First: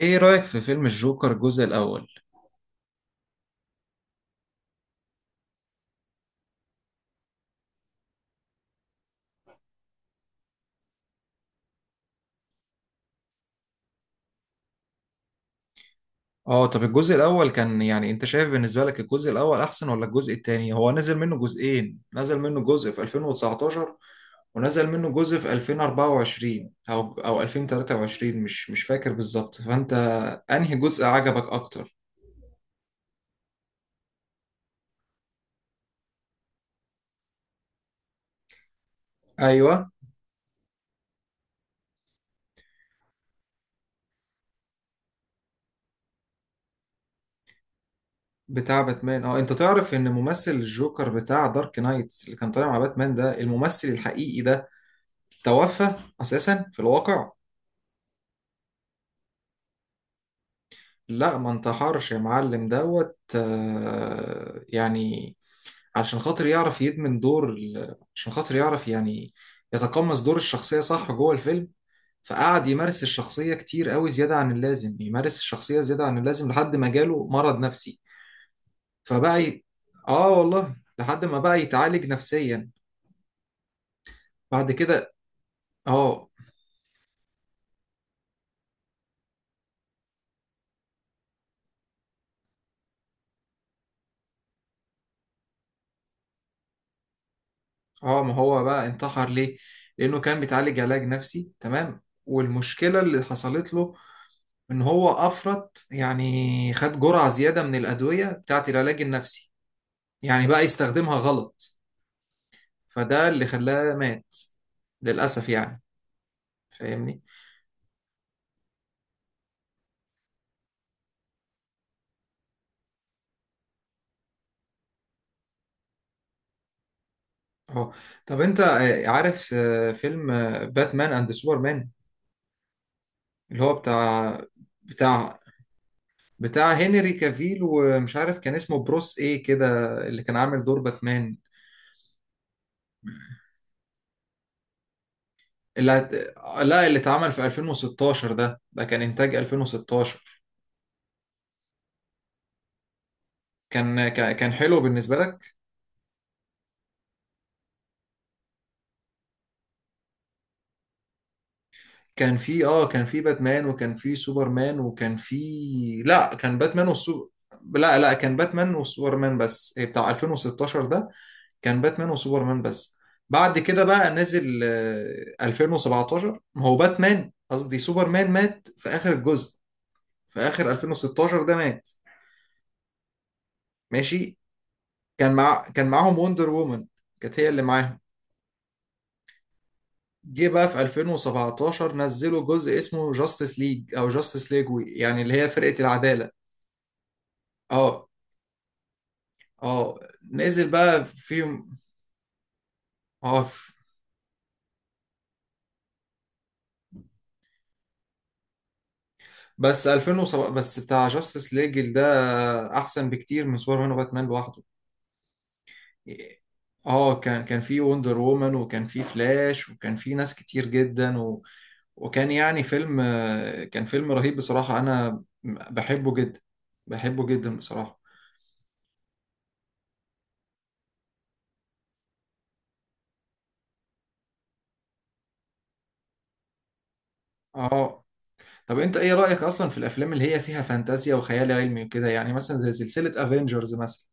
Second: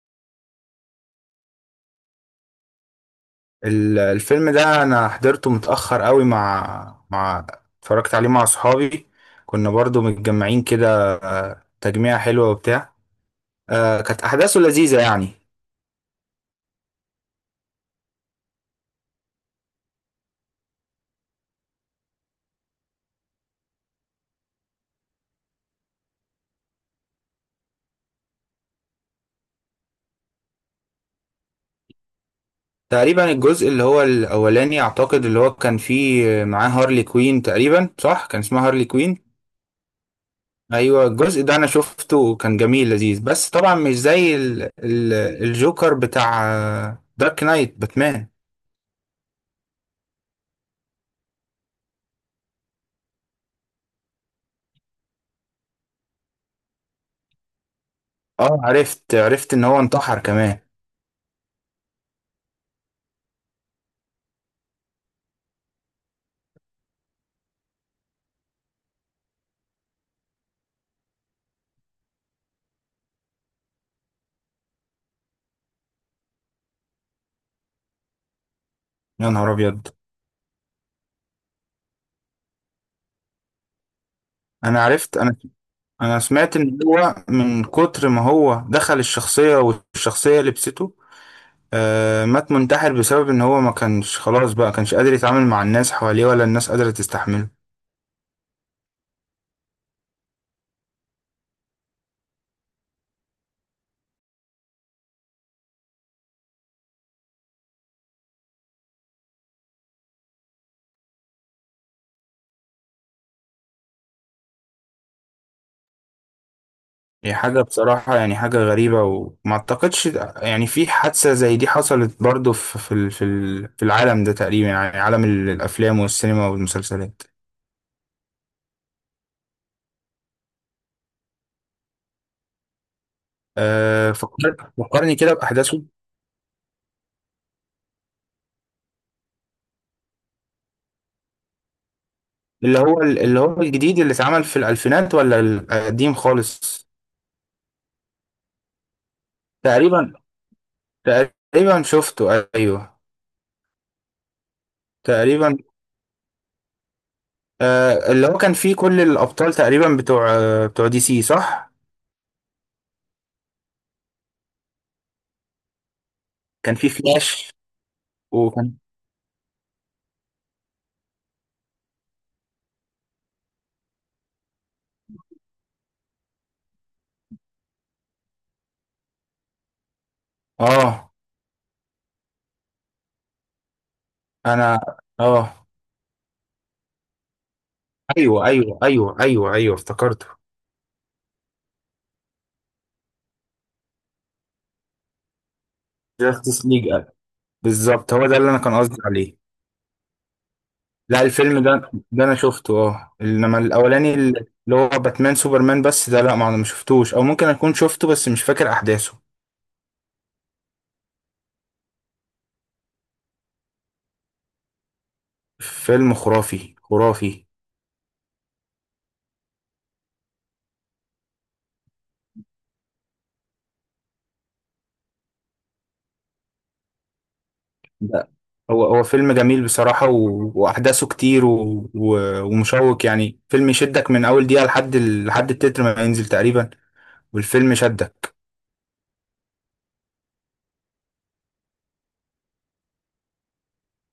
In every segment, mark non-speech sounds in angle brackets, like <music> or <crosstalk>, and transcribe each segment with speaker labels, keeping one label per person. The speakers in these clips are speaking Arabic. Speaker 1: ايه رأيك في فيلم الجوكر الجزء الأول؟
Speaker 2: الفيلم ده انا حضرته متأخر قوي مع مع اتفرجت عليه مع صحابي. كنا برضو متجمعين كده، تجميعة حلوة وبتاع. كانت احداثه لذيذة يعني.
Speaker 1: اه طب الجزء الأول كان يعني انت شايف بالنسبة لك الجزء الأول أحسن ولا الجزء التاني؟ هو نزل منه جزئين، نزل منه جزء في 2019 ونزل منه جزء في 2024 أو 2023 مش فاكر بالظبط، فأنت أنهي جزء عجبك أكتر؟
Speaker 2: تقريبا الجزء اللي هو الاولاني، اعتقد اللي هو كان فيه معاه هارلي كوين، تقريبا صح كان اسمها هارلي كوين.
Speaker 1: أيوه
Speaker 2: ايوه، الجزء ده انا شفته وكان جميل لذيذ، بس طبعا مش زي ال الجوكر بتاع دارك نايت باتمان.
Speaker 1: بتاع باتمان اه انت تعرف ان ممثل الجوكر بتاع دارك نايت اللي كان طالع مع باتمان ده الممثل الحقيقي ده توفى أساسا في الواقع؟
Speaker 2: اه، عرفت ان هو انتحر كمان.
Speaker 1: لا ما انتحرش يا معلم دوت يعني علشان خاطر يعرف يدمن دور عشان خاطر يعرف يعني يتقمص دور الشخصية صح جوه الفيلم فقعد يمارس الشخصية كتير قوي زيادة عن اللازم يمارس الشخصية زيادة عن اللازم لحد ما جاله مرض نفسي
Speaker 2: يا
Speaker 1: فبقى
Speaker 2: نهار
Speaker 1: ي...
Speaker 2: ابيض.
Speaker 1: اه والله لحد ما بقى يتعالج نفسيا بعد
Speaker 2: انا
Speaker 1: كده.
Speaker 2: عرفت انا انا
Speaker 1: اه
Speaker 2: سمعت ان هو من كتر ما هو دخل الشخصية والشخصية لبسته. مات منتحر بسبب ان هو ما كانش خلاص، بقى كانش قادر يتعامل مع الناس حواليه، ولا الناس قادرة تستحمله.
Speaker 1: اه ما هو بقى انتحر ليه؟ لأنه كان بيتعالج علاج نفسي تمام والمشكلة اللي حصلت له ان هو افرط يعني خد جرعة زيادة من الأدوية بتاعت العلاج النفسي يعني بقى يستخدمها غلط فده اللي خلاه مات للأسف يعني فاهمني.
Speaker 2: هي حاجة بصراحة، يعني حاجة غريبة، وما اعتقدش يعني في حادثة زي دي حصلت برضو في العالم ده، تقريبا يعني عالم الافلام والسينما والمسلسلات.
Speaker 1: اهو طب انت عارف فيلم باتمان اند سوبرمان اللي هو بتاع
Speaker 2: فكرني كده
Speaker 1: بتاع
Speaker 2: باحداثه.
Speaker 1: بتاع هنري كافيل ومش عارف كان اسمه بروس ايه كده اللي كان عامل دور باتمان.
Speaker 2: اللي هو الجديد اللي اتعمل في الألفينات ولا
Speaker 1: اللي
Speaker 2: القديم
Speaker 1: هت...
Speaker 2: خالص؟
Speaker 1: لا اللي اتعمل في 2016 ده كان انتاج
Speaker 2: تقريبا
Speaker 1: 2016
Speaker 2: تقريبا شفته، ايوه.
Speaker 1: كان حلو بالنسبة لك.
Speaker 2: تقريبا. اللي هو كان فيه كل الابطال تقريبا، بتوع دي سي صح.
Speaker 1: كان في كان في باتمان وكان في سوبرمان وكان في لا كان
Speaker 2: كان فيه
Speaker 1: باتمان والسو
Speaker 2: فلاش،
Speaker 1: لا لا كان
Speaker 2: وكان
Speaker 1: باتمان وسوبرمان بس بتاع 2016 ده كان باتمان وسوبرمان بس. بعد كده بقى نزل 2017 ما هو باتمان قصدي سوبرمان مات في آخر الجزء في آخر
Speaker 2: اه
Speaker 1: 2016 ده مات. ماشي.
Speaker 2: انا اه
Speaker 1: كان معاهم وندر وومن كانت هي اللي معاهم.
Speaker 2: ايوه ايوه ايوه ايوه ايوه افتكرته.
Speaker 1: جه بقى في 2017 نزلوا جزء اسمه جاستس ليج او جاستس ليج يعني اللي هي فرقة العدالة.
Speaker 2: جاستس ليج.
Speaker 1: اه
Speaker 2: بالظبط، هو ده اللي انا كان قصدي عليه.
Speaker 1: اه نزل بقى
Speaker 2: لا،
Speaker 1: في
Speaker 2: الفيلم ده انا شفته. اه
Speaker 1: اه
Speaker 2: انما
Speaker 1: في-
Speaker 2: الاولاني، اللي هو باتمان سوبرمان، بس ده لا ما انا ما شفتوش، او ممكن اكون شفته بس مش فاكر احداثه.
Speaker 1: بس 2007 بس بتاع جاستس ليجل ده احسن بكتير من سوبرمان وباتمان لوحده.
Speaker 2: فيلم خرافي
Speaker 1: اه كان
Speaker 2: خرافي.
Speaker 1: كان في وندر وومن وكان في فلاش وكان في ناس كتير جدا و... وكان يعني فيلم كان فيلم رهيب بصراحة انا بحبه جدا بحبه جدا بصراحة.
Speaker 2: لا، هو فيلم جميل بصراحة، و... وأحداثه كتير، و... و... ومشوق، يعني فيلم يشدك من أول دقيقة لحد لحد التتر ما ينزل تقريبا. والفيلم
Speaker 1: اه
Speaker 2: شدك.
Speaker 1: طب انت ايه رأيك اصلا في الافلام اللي هي فيها فانتازيا وخيال علمي وكده يعني مثلا زي سلسلة افنجرز مثلا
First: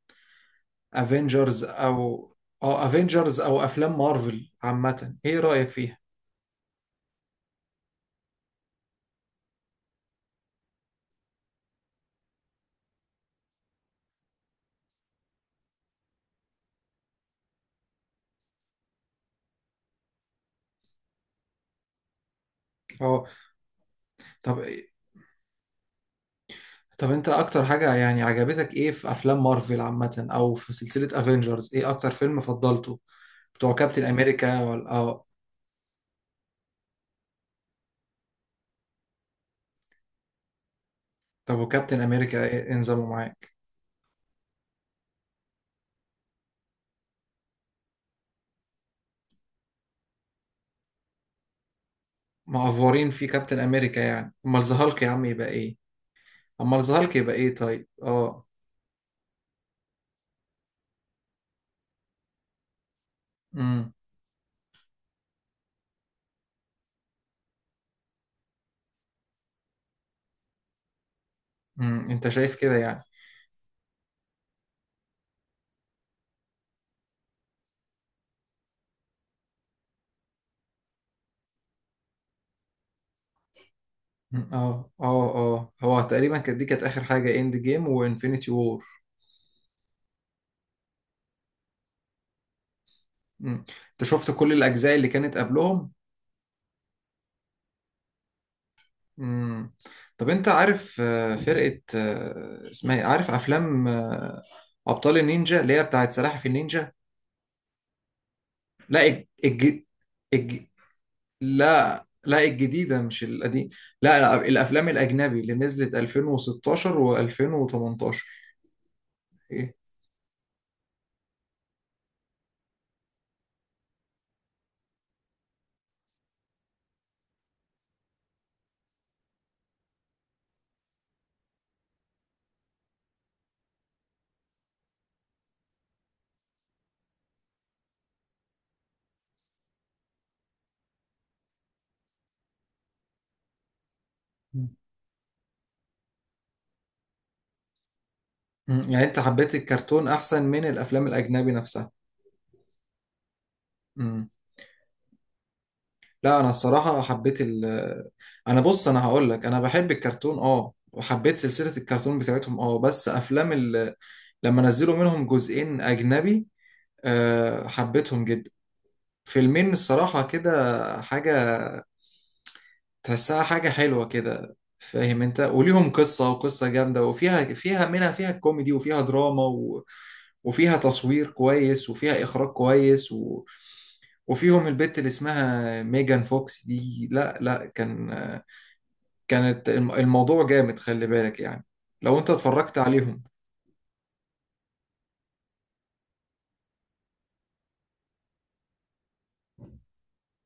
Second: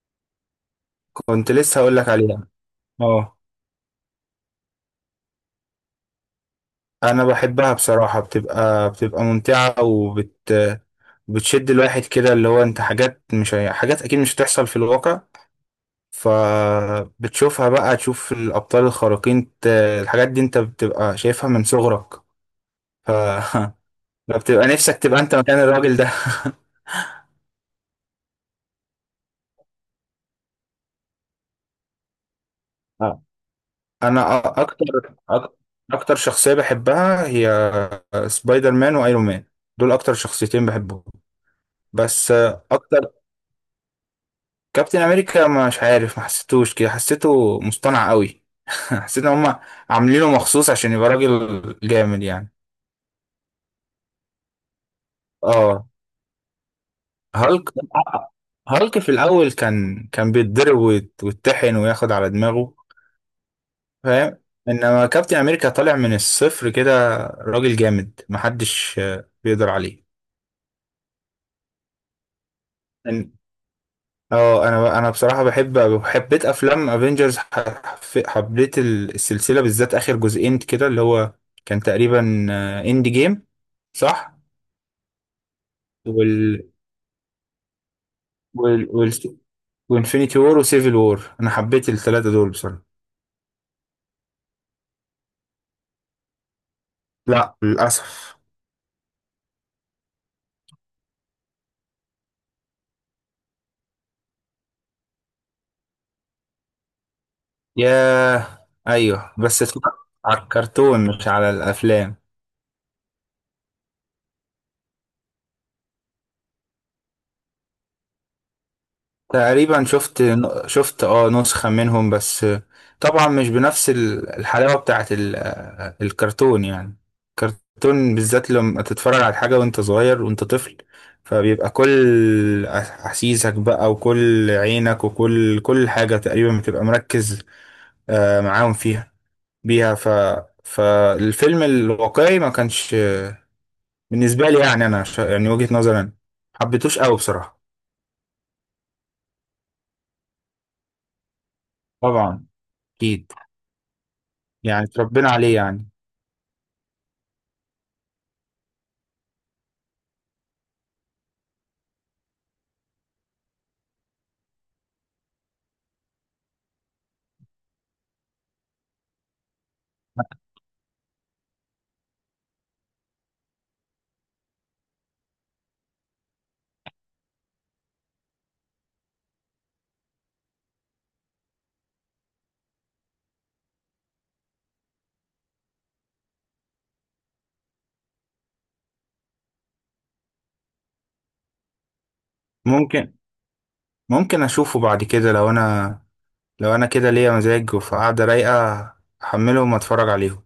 Speaker 2: كنت
Speaker 1: افنجرز
Speaker 2: لسه هقول
Speaker 1: او
Speaker 2: لك عليها.
Speaker 1: اه
Speaker 2: اه
Speaker 1: افنجرز او افلام مارفل عامة ايه رأيك فيها؟
Speaker 2: أنا بحبها بصراحة، بتبقى ممتعة، بتشد الواحد كده. اللي هو أنت، حاجات مش حاجات أكيد مش هتحصل في الواقع. فبتشوفها بقى تشوف الأبطال الخارقين، الحاجات دي أنت بتبقى شايفها من صغرك. ف
Speaker 1: اه
Speaker 2: <laughs> ما
Speaker 1: طب
Speaker 2: بتبقى نفسك تبقى انت مكان الراجل ده.
Speaker 1: انت اكتر حاجة يعني عجبتك ايه في افلام مارفل عامة او في سلسلة افنجرز ايه اكتر فيلم فضلته؟
Speaker 2: <laughs> اه
Speaker 1: بتوع كابتن
Speaker 2: انا
Speaker 1: امريكا ولا اه
Speaker 2: أك- اكتر شخصية بحبها هي سبايدر مان وايرون مان. دول اكتر شخصيتين بحبهم.
Speaker 1: طب وكابتن
Speaker 2: بس
Speaker 1: امريكا إيه انظموا
Speaker 2: اكتر،
Speaker 1: معاك؟
Speaker 2: كابتن امريكا مش عارف، ما حسيتوش كده، حسيته مصطنع قوي. <laughs> حسيت ان هم عاملينه مخصوص عشان يبقى راجل جامد يعني.
Speaker 1: معفورين في كابتن امريكا يعني امال ذا هالك يا عم يبقى ايه؟
Speaker 2: اه
Speaker 1: امال ذا هالك يبقى ايه
Speaker 2: هالك
Speaker 1: طيب؟ اه.
Speaker 2: هالك في الاول كان بيتضرب، ويتطحن وياخد على دماغه،
Speaker 1: امم.
Speaker 2: فاهم. انما كابتن امريكا طالع من الصفر كده، راجل جامد محدش بيقدر عليه.
Speaker 1: انت شايف كده يعني؟
Speaker 2: إن- انا بصراحه بحب، حبيت افلام افنجرز. حبيت السلسله بالذات، اخر جزئين كده اللي هو كان تقريبا اند جيم، صح.
Speaker 1: مم. اه اه اه هو تقريبا كانت
Speaker 2: وال
Speaker 1: دي كانت اخر حاجة اند جيم وانفينيتي وور.
Speaker 2: وال وال وانفينيتي وور وسيفل وور، انا حبيت الثلاثه دول بصراحه.
Speaker 1: مم. انت شفت كل الاجزاء اللي كانت قبلهم.
Speaker 2: لا للاسف.
Speaker 1: مم. طب انت عارف فرقة اسمها ايه عارف افلام ابطال النينجا اللي هي بتاعت سلاحف النينجا.
Speaker 2: ياه.
Speaker 1: لا الج...
Speaker 2: ايوه، بس اتفرجت
Speaker 1: الج...
Speaker 2: على
Speaker 1: الج...
Speaker 2: الكرتون مش على
Speaker 1: لا
Speaker 2: الافلام.
Speaker 1: لا الجديدة مش القديم. لا لا، الافلام الاجنبي اللي نزلت 2016 و2018. ايه.
Speaker 2: تقريبا شفت نسخة منهم بس، طبعا مش بنفس الحلاوة بتاعت الكرتون يعني. الكرتون بالذات لما تتفرج على حاجة وانت صغير، وانت طفل، فبيبقى كل أحاسيسك بقى، وكل عينك، وكل حاجة تقريبا بتبقى مركز معاهم فيها بيها. فالفيلم الواقعي ما كانش، بالنسبة لي
Speaker 1: مم.
Speaker 2: يعني، أنا يعني وجهة نظري أنا حبيتوش قوي بصراحة.
Speaker 1: يعني انت حبيت الكرتون احسن من الافلام الاجنبي نفسها.
Speaker 2: طبعا. أكيد، يعني اتربينا عليه يعني.
Speaker 1: لا انا الصراحه حبيت ال انا بص انا هقول لك انا بحب الكرتون اه وحبيت سلسله الكرتون بتاعتهم اه بس افلام لما نزلوا منهم جزئين اجنبي أه حبيتهم جدا. فيلمين الصراحه كده حاجه تحسها حاجه حلوه كده فاهم انت وليهم قصه وقصه جامده وفيها فيها كوميدي وفيها دراما و... وفيها تصوير كويس وفيها اخراج كويس و... وفيهم البت اللي اسمها ميجان فوكس دي. لا لا كان الموضوع جامد خلي بالك يعني لو انت اتفرجت
Speaker 2: ممكن
Speaker 1: عليهم.
Speaker 2: ممكن اشوفه بعد كده لو انا كده ليا مزاج وفي قعده رايقه، احملهم واتفرج عليهم.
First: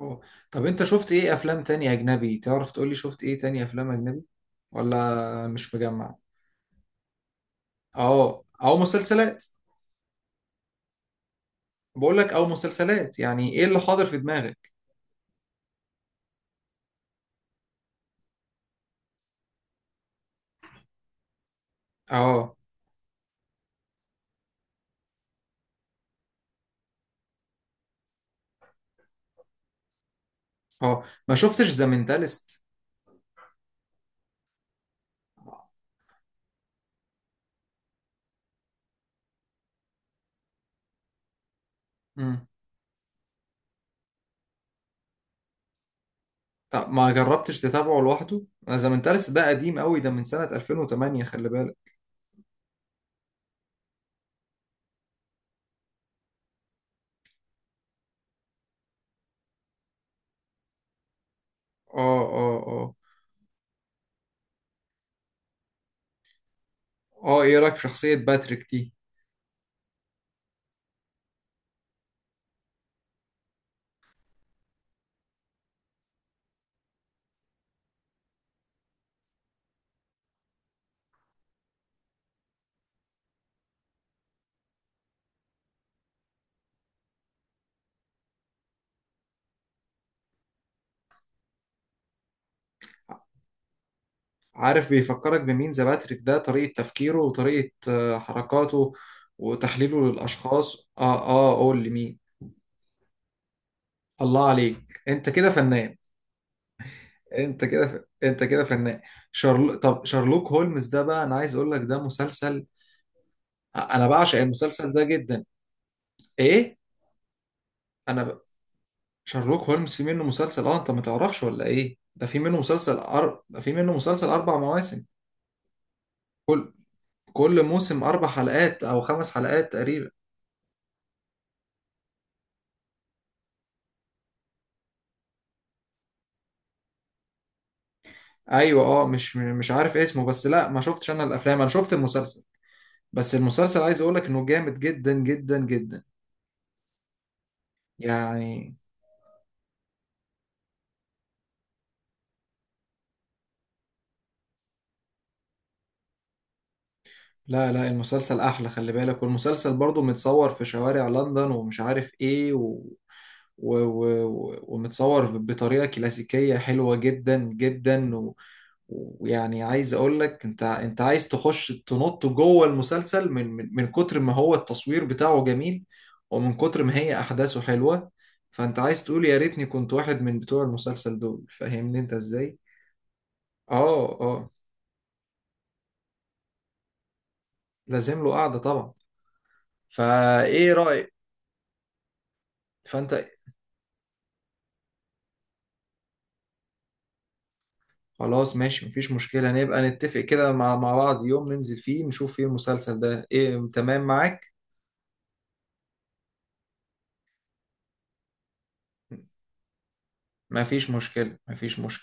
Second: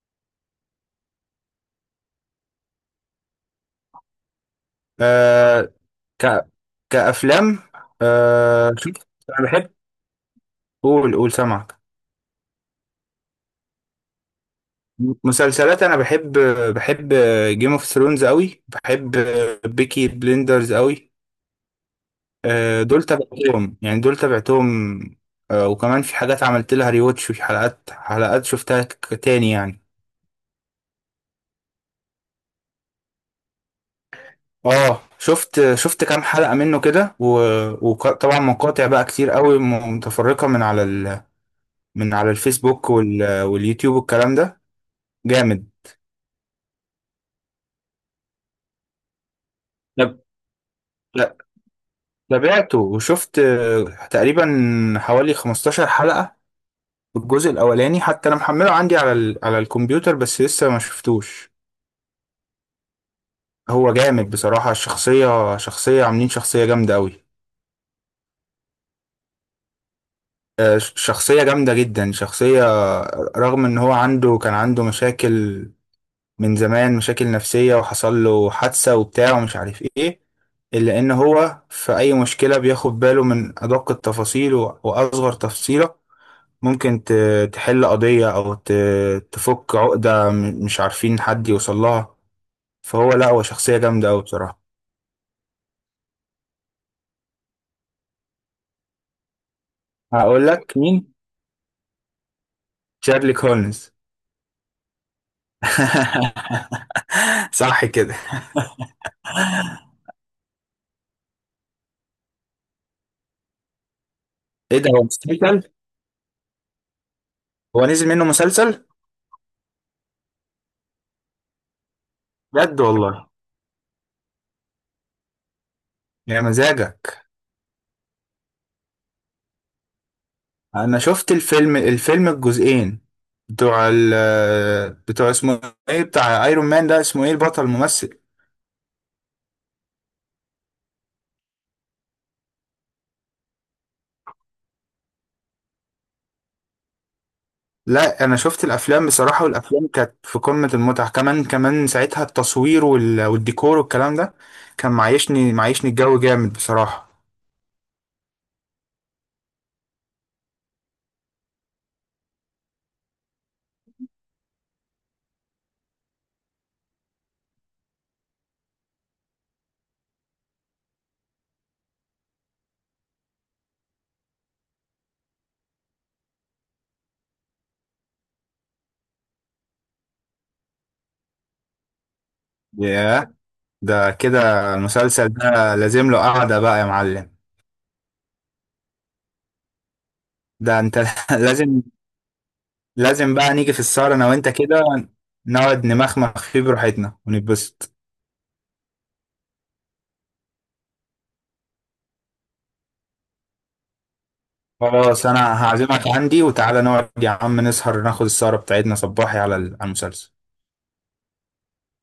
Speaker 1: اه طب انت شفت ايه افلام تانية اجنبي تعرف تقولي شفت ايه تانية افلام اجنبي ولا
Speaker 2: أه
Speaker 1: مش مجمع.
Speaker 2: ك كافلام.
Speaker 1: اه او
Speaker 2: شوف،
Speaker 1: مسلسلات.
Speaker 2: انا بحب. قول قول سامعك.
Speaker 1: بقول لك او مسلسلات يعني ايه اللي حاضر في دماغك.
Speaker 2: مسلسلات انا بحب جيم اوف ثرونز قوي. بحب بيكي بليندرز قوي.
Speaker 1: اه
Speaker 2: دول تابعتهم يعني، دول تابعتهم. وكمان في حاجات عملت لها ريواتش، وفي حلقات، حلقات شفتها تاني يعني.
Speaker 1: اه ما شفتش ذا مينتالست.
Speaker 2: اه شفت كام حلقة منه كده، وطبعا مقاطع بقى كتير قوي متفرقة من على من على
Speaker 1: امم.
Speaker 2: الفيسبوك واليوتيوب والكلام ده، جامد.
Speaker 1: طب ما جربتش تتابعه لوحده ذا مينتالست ده قديم قوي ده
Speaker 2: طب
Speaker 1: من سنة 2008
Speaker 2: لا،
Speaker 1: خلي بالك.
Speaker 2: تابعته وشفت تقريبا حوالي 15 حلقة. الجزء الأولاني حتى أنا محمله عندي على على الكمبيوتر، بس لسه ما شفتوش.
Speaker 1: اه اه اه
Speaker 2: هو جامد بصراحة، الشخصية، شخصية عاملين شخصية جامدة قوي.
Speaker 1: اه ايه رايك في شخصية باتريك دي.
Speaker 2: شخصية جامدة جدا. شخصية رغم إن هو عنده، كان عنده مشاكل من زمان، مشاكل نفسية، وحصل له حادثة وبتاع ومش عارف ايه، إلا إن هو في أي مشكلة بياخد باله من أدق التفاصيل، وأصغر تفصيلة. ممكن تحل قضية، أو تفك عقدة مش عارفين حد يوصل لها. فهو لأ، هو شخصية جامدة أوي بصراحة.
Speaker 1: عارف بيفكرك بمين ذا باتريك ده طريقة تفكيره وطريقة حركاته وتحليله
Speaker 2: هقول لك
Speaker 1: للأشخاص
Speaker 2: مين؟
Speaker 1: اه اه قول لي مين.
Speaker 2: شارلوك هولمز.
Speaker 1: الله عليك انت كده فنان.
Speaker 2: <laughs>
Speaker 1: انت
Speaker 2: صح
Speaker 1: كده
Speaker 2: كده.
Speaker 1: انت كده فنان. طب شارلوك هولمز ده بقى انا عايز اقول لك ده مسلسل انا بعشق
Speaker 2: إيه ده،
Speaker 1: المسلسل
Speaker 2: هو
Speaker 1: ده جدا.
Speaker 2: مسلسل؟
Speaker 1: ايه.
Speaker 2: هو نزل
Speaker 1: انا
Speaker 2: منه
Speaker 1: ب...
Speaker 2: مسلسل؟
Speaker 1: شارلوك هولمز في منه مسلسل اه انت ما تعرفش ولا ايه ده في منه
Speaker 2: بجد
Speaker 1: مسلسل
Speaker 2: والله.
Speaker 1: ده في منه مسلسل اربع مواسم.
Speaker 2: يا
Speaker 1: كل
Speaker 2: مزاجك.
Speaker 1: كل موسم اربع حلقات او خمس حلقات تقريبا.
Speaker 2: انا شفت الفيلم الجزئين بتوع ال بتوع، اسمه ايه بتاع ايرون مان ده، اسمه ايه البطل الممثل.
Speaker 1: ايوه اه مش عارف اسمه بس لا ما شفتش انا الافلام انا شفت المسلسل بس المسلسل عايز اقولك انه جامد جدا جدا جدا
Speaker 2: لا، انا شفت
Speaker 1: يعني.
Speaker 2: الافلام بصراحة، والافلام كانت في قمة المتعة، كمان كمان ساعتها التصوير والديكور والكلام ده، كان معيشني الجو جامد بصراحة.
Speaker 1: لا لا المسلسل احلى خلي بالك والمسلسل برضو متصور في شوارع لندن ومش عارف ايه و... و... و... ومتصور بطريقة كلاسيكية حلوة جدا جدا و... ويعني عايز اقول لك انت انت عايز تخش تنط جوه المسلسل من كتر ما هو التصوير بتاعه جميل ومن كتر ما هي احداثه حلوة فانت عايز تقول يا ريتني كنت واحد من بتوع المسلسل دول فاهمني انت ازاي.
Speaker 2: ياه. ده
Speaker 1: اه اه
Speaker 2: كده المسلسل ده لازم له قعدة بقى يا معلم.
Speaker 1: لازم له قعدة طبعا. فايه
Speaker 2: ده انت.
Speaker 1: رأيك
Speaker 2: <laughs> لازم.
Speaker 1: فانت
Speaker 2: لازم بقى نيجي في السهرة انا وانت كده، نقعد نمخمخ فيه براحتنا ونتبسط.
Speaker 1: خلاص ماشي مفيش مشكلة نبقى نتفق كده مع بعض يوم ننزل فيه نشوف فيه المسلسل ده ايه تمام معاك.
Speaker 2: خلاص، انا هعزمك عندي، وتعالى نقعد يا عم نسهر، ناخد السهرة بتاعتنا صباحي على على المسلسل.
Speaker 1: مفيش مشكلة مفيش مشكلة.